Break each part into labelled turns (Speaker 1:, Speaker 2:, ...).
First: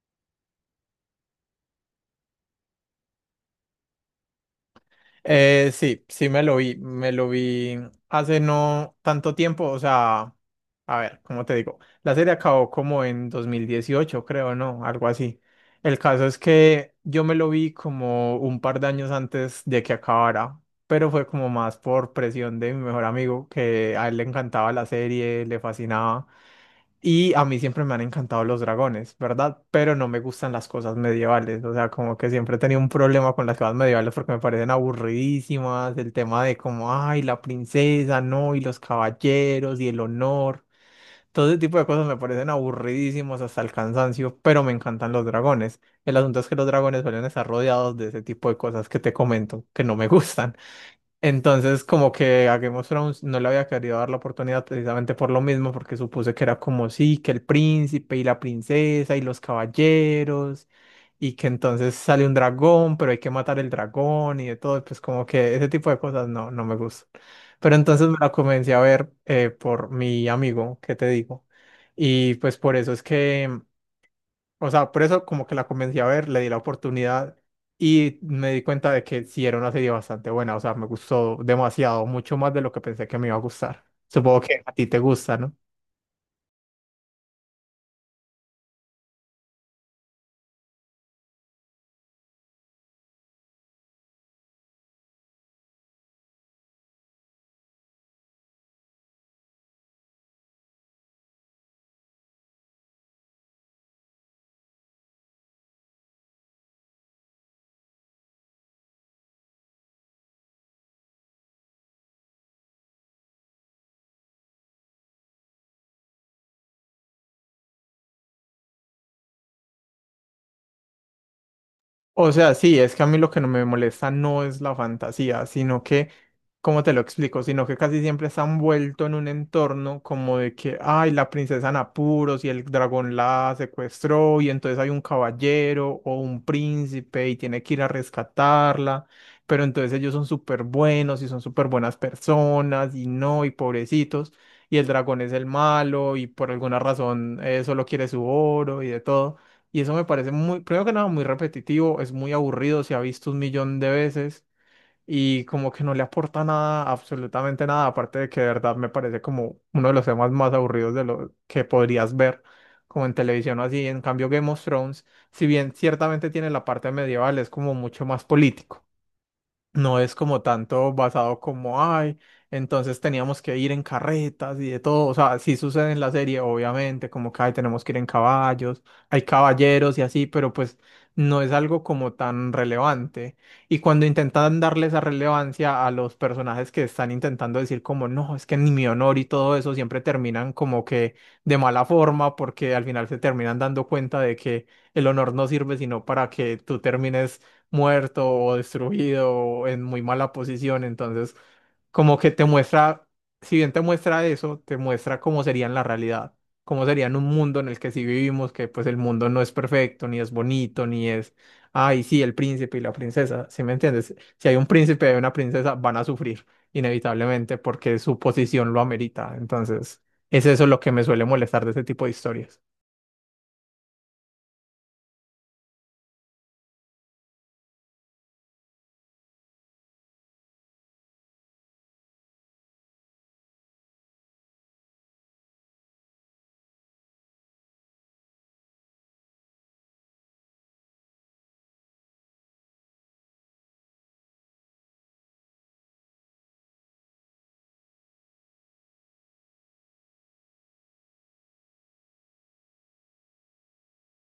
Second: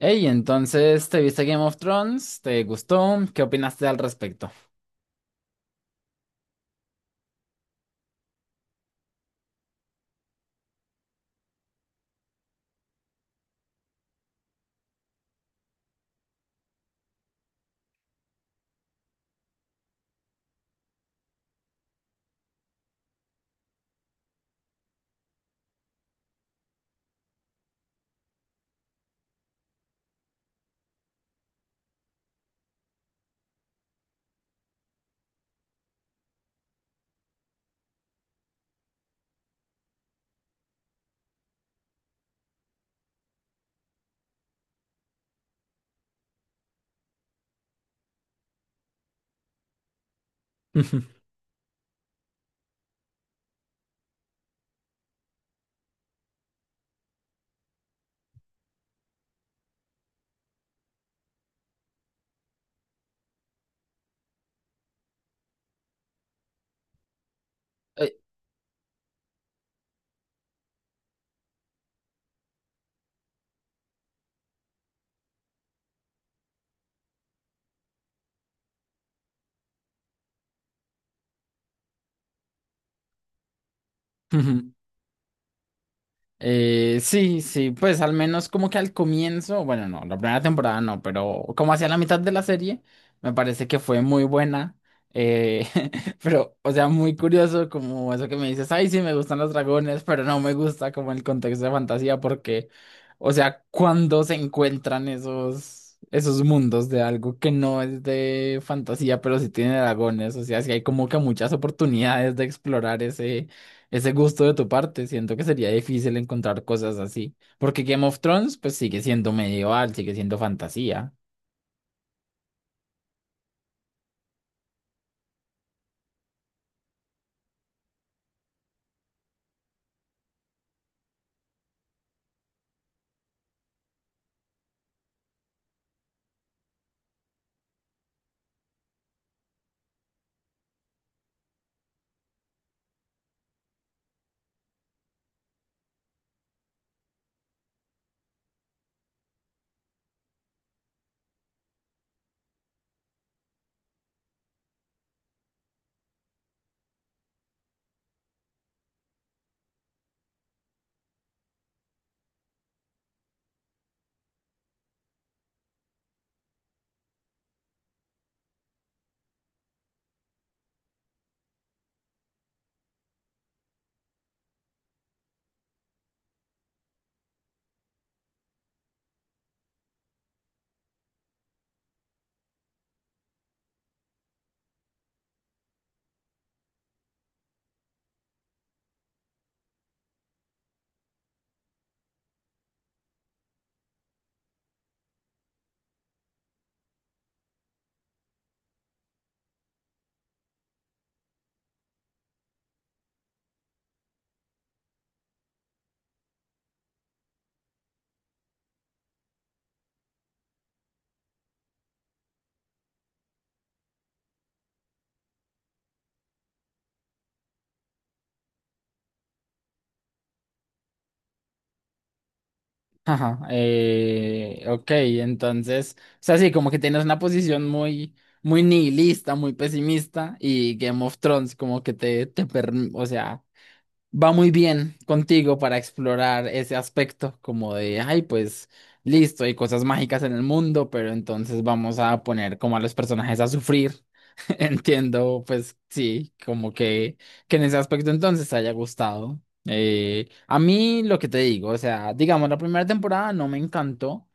Speaker 1: Hey, entonces, ¿te viste Game of Thrones? ¿Te gustó? ¿Qué opinaste al respecto?
Speaker 2: Sí me lo vi hace no tanto tiempo, o sea, a ver, ¿cómo te digo? La serie acabó como en 2018, creo, ¿no? Algo así. El caso es que yo me lo vi como un par de años antes de que acabara, pero fue como más por presión de mi mejor amigo, que a él le encantaba la serie, le fascinaba. Y a mí siempre me han encantado los dragones, ¿verdad? Pero no me gustan las cosas medievales. O sea, como que siempre he tenido un problema con las cosas medievales porque me parecen aburridísimas. El tema de como, ay, la princesa, no, y los caballeros, y el honor. Todo ese tipo de cosas me parecen aburridísimos hasta el cansancio, pero me encantan los dragones. El asunto es que los dragones suelen estar rodeados de ese tipo de cosas que te comento, que no me gustan. Entonces, como que a Game of Thrones no le había querido dar la oportunidad precisamente por lo mismo, porque supuse que era como sí, que el príncipe y la princesa y los caballeros, y que entonces sale un dragón, pero hay que matar el dragón y de todo, y pues como que ese tipo de cosas no, no me gustan. Pero entonces
Speaker 1: Ey,
Speaker 2: me la comencé a ver por mi amigo, ¿qué te digo? Y pues por eso es que o sea, por eso como que la convencí a ver, le di la oportunidad y me di cuenta de que sí era una serie bastante buena, o sea, me gustó demasiado, mucho más de lo que pensé que me iba a gustar. Supongo que a ti te gusta, ¿no?
Speaker 1: Sí, sí, pues al menos como que al comienzo, bueno, no, la primera temporada no, pero como hacia la mitad de la serie, me parece que fue muy buena. eh, pero, o sea, muy curioso como eso que me dices, ay, sí, me gustan los dragones, pero no me gusta como el contexto de fantasía porque, o sea, cuando se encuentran esos mundos de algo que no es de fantasía, pero sí tiene dragones, o sea, sí hay como que muchas oportunidades de explorar ese gusto de tu parte. Siento que sería difícil encontrar cosas así. Porque Game of Thrones, pues sigue siendo medieval, sigue siendo fantasía.
Speaker 2: O sea, sí, es que a mí lo que no me molesta no es la fantasía, sino que, ¿cómo te lo explico? Sino que casi siempre está envuelto en un entorno como de que, ay, la princesa en apuros y el dragón la secuestró y entonces hay un caballero o un príncipe y tiene que ir a rescatarla, pero entonces ellos son súper buenos y son súper buenas personas y no, y pobrecitos, y el dragón es el malo y por alguna razón solo quiere su oro y de todo. Y eso me parece muy, primero que nada, muy repetitivo, es muy aburrido, se ha visto un millón de veces y como que no le aporta nada, absolutamente nada, aparte de que de verdad me parece como uno de los temas más aburridos de lo que podrías ver como en televisión o así. En cambio, Game of Thrones, si bien ciertamente tiene la parte medieval, es como mucho más político. No es como tanto basado como, ay, entonces teníamos que ir en carretas y de todo. O sea, sí sucede en la serie, obviamente, como que, ay, tenemos que ir en caballos, hay caballeros y así, pero pues no es algo como tan relevante. Y cuando intentan darle esa relevancia a los personajes que están intentando decir como, no, es que ni mi honor y todo eso, siempre terminan como que de mala forma, porque al final se terminan dando cuenta de que el honor no sirve sino para que tú termines muerto o destruido o en muy mala posición. Entonces, como que te muestra, si bien te muestra eso, te muestra cómo sería en la realidad, cómo sería en un mundo en el que sí vivimos, que pues el mundo no es perfecto, ni es bonito, ni es, ay, sí, el príncipe y la princesa, ¿sí me entiendes? Si hay un príncipe y una princesa, van a sufrir inevitablemente porque su posición lo amerita. Entonces, es eso lo que me suele molestar de ese tipo de historias.
Speaker 1: Ajá. Ok, entonces, o sea, sí, como que tienes una posición muy, muy nihilista, muy pesimista. Y Game of Thrones, como que o sea, va muy bien contigo para explorar ese aspecto, como de, ay, pues. Listo, hay cosas mágicas en el mundo, pero entonces vamos a poner como a los personajes a sufrir. Entiendo, pues sí, como que en ese aspecto entonces te haya gustado. A mí lo que te digo, o sea, digamos, la primera temporada no me encantó.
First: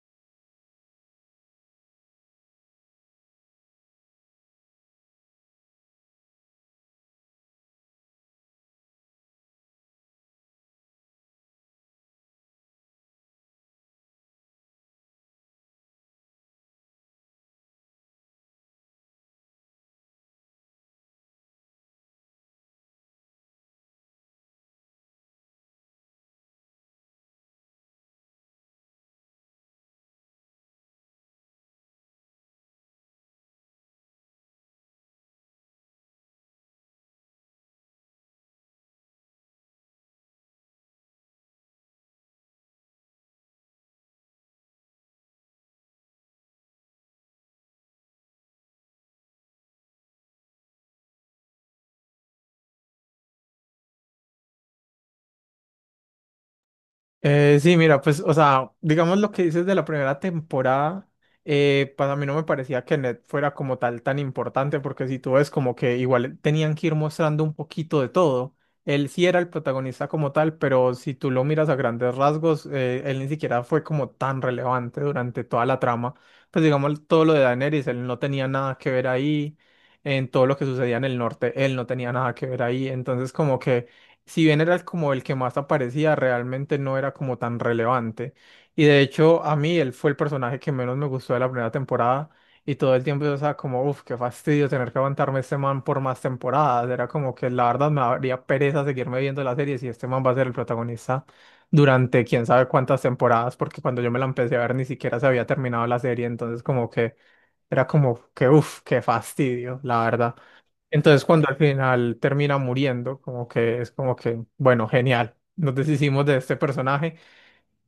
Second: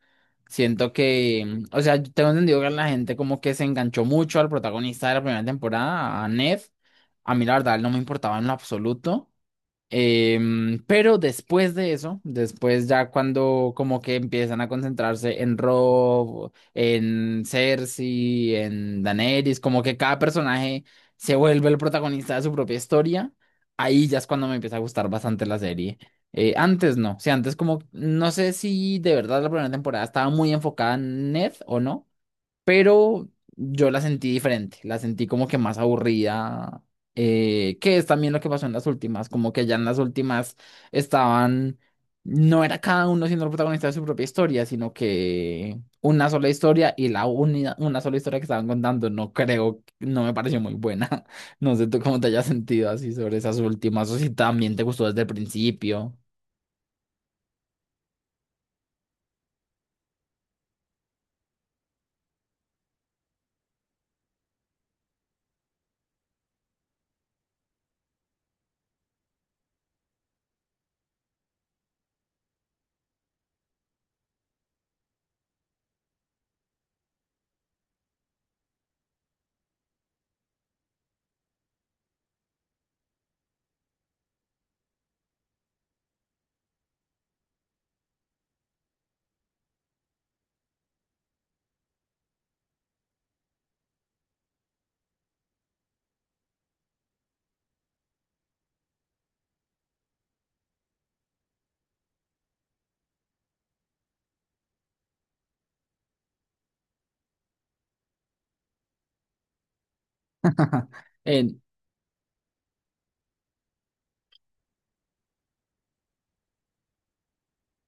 Speaker 1: Siento que, o sea, yo tengo entendido que la gente como que se enganchó mucho al protagonista de la primera temporada, a Nev. A mí la verdad no me importaba en lo absoluto. Pero después de eso, después ya cuando como que empiezan a concentrarse en Rob, en Cersei, en Daenerys, como que cada personaje se vuelve el protagonista de su propia historia, ahí ya es cuando me empieza a gustar bastante la serie. Antes no, o sea, antes como, no sé si de verdad la primera temporada estaba muy enfocada en Ned o no, pero yo la sentí diferente, la sentí como que más aburrida, que es también lo que pasó en las últimas, como que ya en las últimas estaban, no era cada uno siendo el protagonista de su propia historia, sino que una sola historia y la única, una sola historia que estaban contando, no creo, no me pareció muy buena. No sé tú cómo te hayas sentido así sobre esas últimas, o si también te gustó desde el principio.
Speaker 2: Sí, mira, pues, o sea, digamos lo que dices de la primera temporada, pues mí no me parecía que Ned fuera como tal tan importante, porque si tú ves como que igual tenían que ir mostrando un poquito de todo. Él sí era el protagonista como tal, pero si tú lo miras a grandes rasgos, él ni siquiera fue como tan relevante durante toda la trama. Pues digamos todo lo de Daenerys, él no tenía nada que ver ahí, en todo lo que sucedía en el norte, él no tenía nada que ver ahí, entonces como que si bien era como el que más aparecía, realmente no era como tan relevante. Y de hecho, a mí él fue el personaje que menos me gustó de la primera temporada. Y todo el tiempo yo estaba como, uff, qué fastidio tener que aguantarme este man por más temporadas. Era como que la verdad me daría pereza seguirme viendo la serie si este man va a ser el protagonista durante quién sabe cuántas temporadas, porque cuando yo me la empecé a ver ni siquiera se había terminado la serie. Entonces, como que era como que, uff, qué fastidio, la verdad. Entonces, cuando al
Speaker 1: En...
Speaker 2: final termina muriendo, como que es como que, bueno, genial, nos deshicimos de este personaje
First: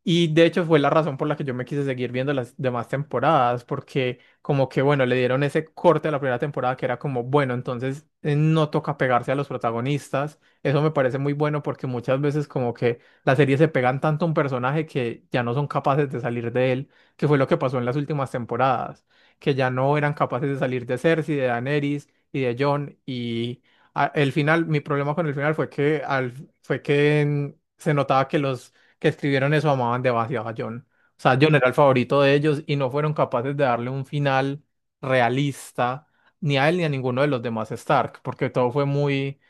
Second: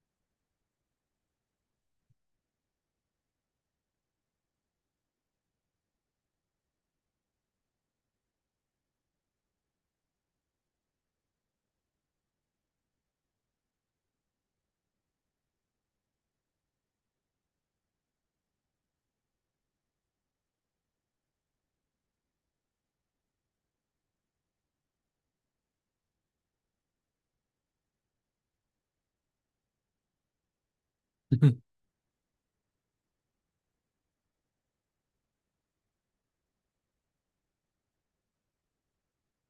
Speaker 2: y de hecho fue la razón por la que yo me quise seguir viendo las demás temporadas, porque como que, bueno, le dieron ese corte a la primera temporada que era como, bueno, entonces no toca pegarse a los protagonistas. Eso me parece muy bueno porque muchas veces como que las series se pegan tanto a un personaje que ya no son capaces de salir de él, que fue lo que pasó en las últimas temporadas, que ya no eran capaces de salir de Cersei, de Daenerys y de Jon y el final, mi problema con el final fue que fue que se notaba que los que escribieron eso amaban demasiado a John. O sea, John era el favorito de ellos y no fueron capaces de darle un final realista ni a él ni a ninguno de los demás Stark, porque todo fue muy,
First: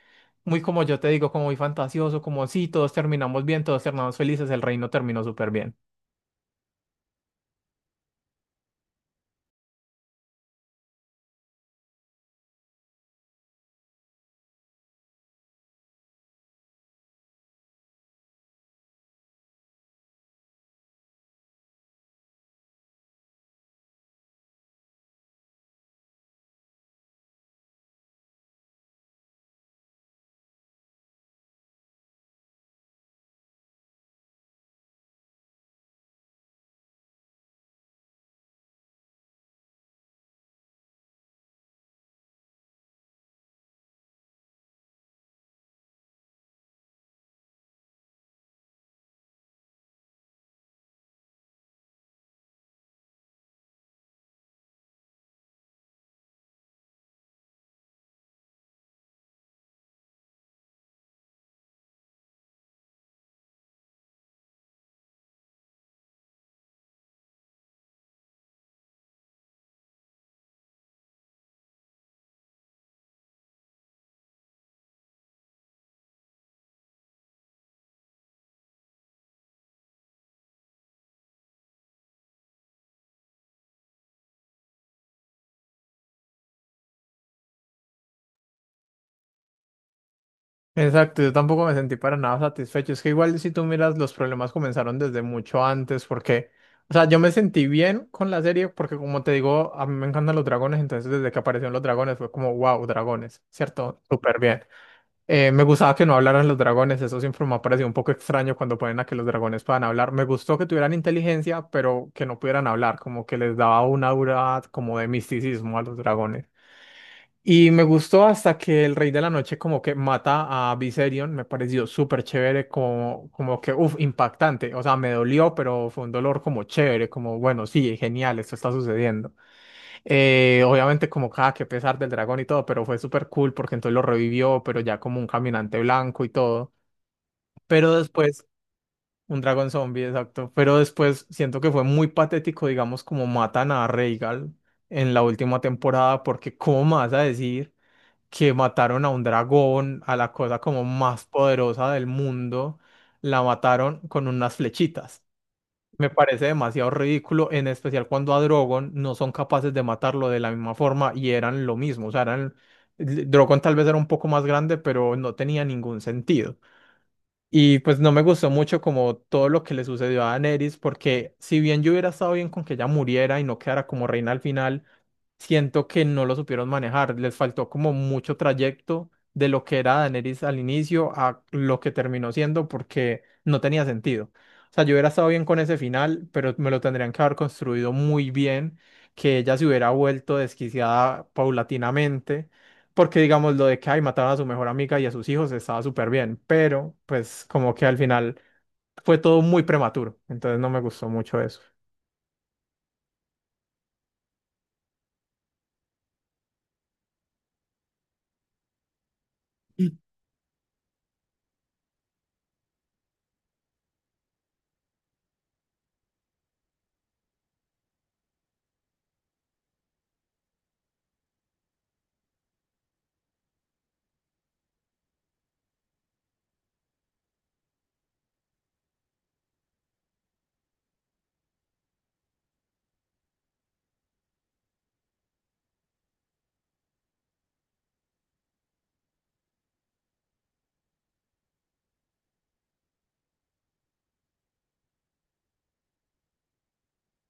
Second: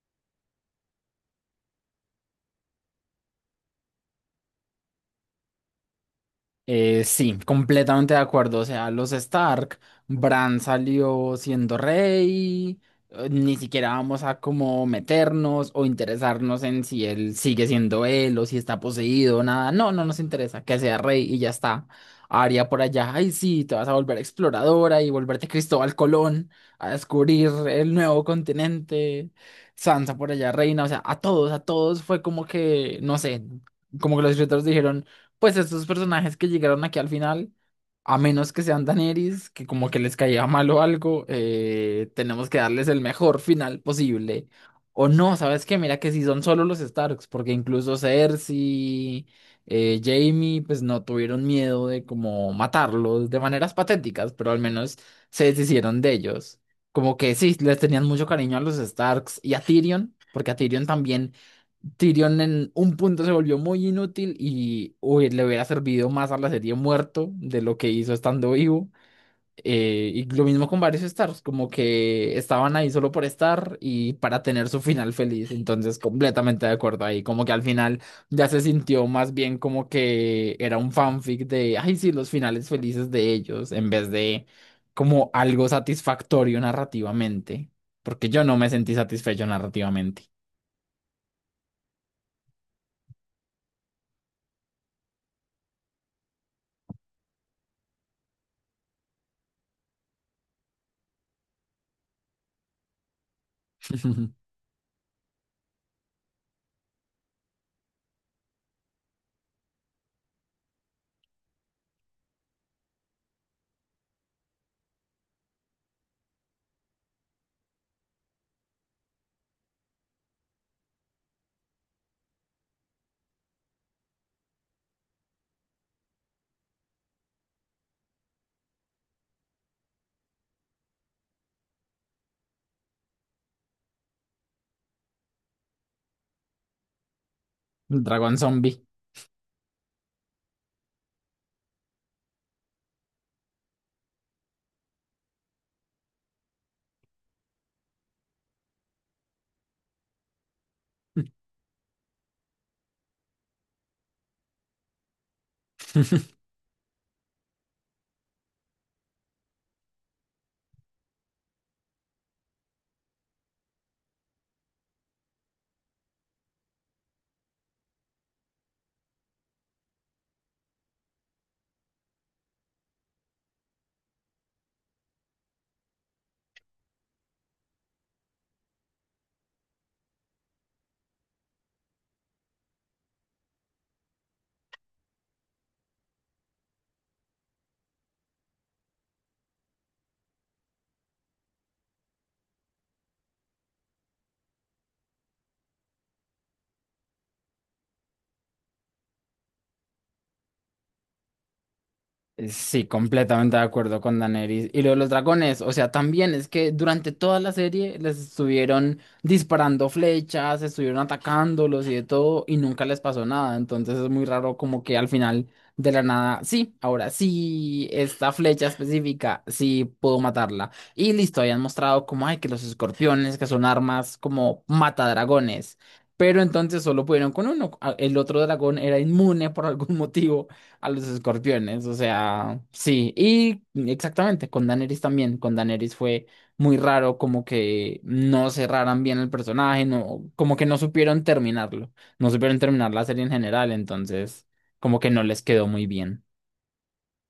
Speaker 2: muy como yo te digo, como muy fantasioso, como sí, todos terminamos bien, todos terminamos felices, el reino terminó súper bien.
Speaker 1: Sí, completamente de acuerdo. O sea, los Stark, Bran salió siendo rey, ni siquiera vamos a como meternos o interesarnos en si él sigue siendo él o si está poseído, nada. No, no nos interesa que sea rey y ya está. Arya por allá, ay sí, te vas a volver exploradora y volverte Cristóbal Colón a descubrir el nuevo continente. Sansa por allá, reina, o sea, a todos fue como que, no sé, como que los escritores dijeron pues estos personajes que llegaron aquí al final, a menos que sean Daenerys, que como que les caía mal o algo, tenemos que darles el mejor final posible. O no, ¿sabes qué? Mira que si son solo los Starks, porque incluso Cersei, Jaime, pues no tuvieron miedo de como matarlos de maneras patéticas, pero al menos se deshicieron de ellos. Como que sí, les tenían mucho cariño a los Starks y a Tyrion, porque a Tyrion también. Tyrion en un punto se volvió muy inútil y uy, le hubiera servido más a la serie muerto de lo que hizo estando vivo. Y lo mismo con varios Stars, como que estaban ahí solo por estar y para tener su final feliz. Entonces, completamente de acuerdo ahí. Como que al final ya se sintió más bien como que era un fanfic de, ay, sí, los finales felices de ellos, en vez de como algo satisfactorio narrativamente. Porque yo no me sentí satisfecho narrativamente.
Speaker 2: Exacto, yo tampoco me sentí para nada satisfecho. Es que igual si tú miras, los problemas comenzaron desde mucho antes, porque, o sea, yo me sentí bien con la serie, porque como te digo, a mí me encantan los dragones, entonces desde que aparecieron los dragones fue como, wow, dragones, ¿cierto? Súper bien. Me gustaba que no hablaran los dragones, eso siempre me ha parecido un poco extraño cuando ponen a que los dragones puedan hablar. Me gustó que tuvieran inteligencia, pero que no pudieran hablar, como que les daba una aura como de misticismo a los dragones. Y me gustó hasta que el Rey de la Noche como que mata a Viserion, me pareció súper chévere, como, como que, uff, impactante, o sea, me dolió, pero fue un dolor como chévere, como, bueno, sí, genial, esto está sucediendo. Obviamente como, cada que pesar del dragón y todo, pero fue súper cool porque entonces lo revivió, pero ya como un caminante blanco y todo. Pero
Speaker 1: Dragon
Speaker 2: después,
Speaker 1: Zombie.
Speaker 2: un dragón zombie, exacto, pero después siento que fue muy patético, digamos, como matan a Rhaegal en la última temporada, porque ¿cómo me vas a decir? Que mataron a un dragón, a la cosa como más poderosa del mundo, la mataron con unas flechitas. Me parece demasiado ridículo, en especial cuando a Drogon no son capaces de matarlo de la misma forma y eran lo mismo. O sea, eran... Drogon tal vez era un poco más grande, pero no tenía ningún sentido. Y pues no me gustó mucho como todo lo que le sucedió a Daenerys, porque si bien yo hubiera estado bien con que ella muriera y no quedara como reina al final, siento que no lo supieron manejar. Les faltó como mucho trayecto de lo que era Daenerys al inicio a lo que terminó siendo porque no tenía sentido. O sea, yo hubiera estado bien con ese final, pero me lo tendrían que haber construido muy bien, que ella se hubiera vuelto desquiciada paulatinamente, porque digamos lo de que ay, mataron a su mejor amiga y a sus hijos estaba súper bien, pero pues como que al final fue todo muy prematuro, entonces no me gustó mucho eso.
Speaker 1: Sí, completamente de acuerdo con Daenerys. Y lo de los dragones, o sea, también es que durante toda la serie les estuvieron disparando flechas, estuvieron atacándolos y de todo, y nunca les pasó nada. Entonces es muy raro como que al final de la nada, sí, ahora sí, esta flecha específica, sí puedo matarla. Y listo, habían mostrado como, ay, que los escorpiones, que son armas como matadragones. Pero entonces solo pudieron con uno. Ah, el otro dragón era inmune por algún motivo. A los escorpiones, o sea, sí, y exactamente, con Daenerys también, con Daenerys fue muy raro como que no cerraran bien el personaje, no, como que no supieron terminarlo, no supieron terminar la serie en general, entonces como que no les quedó muy bien.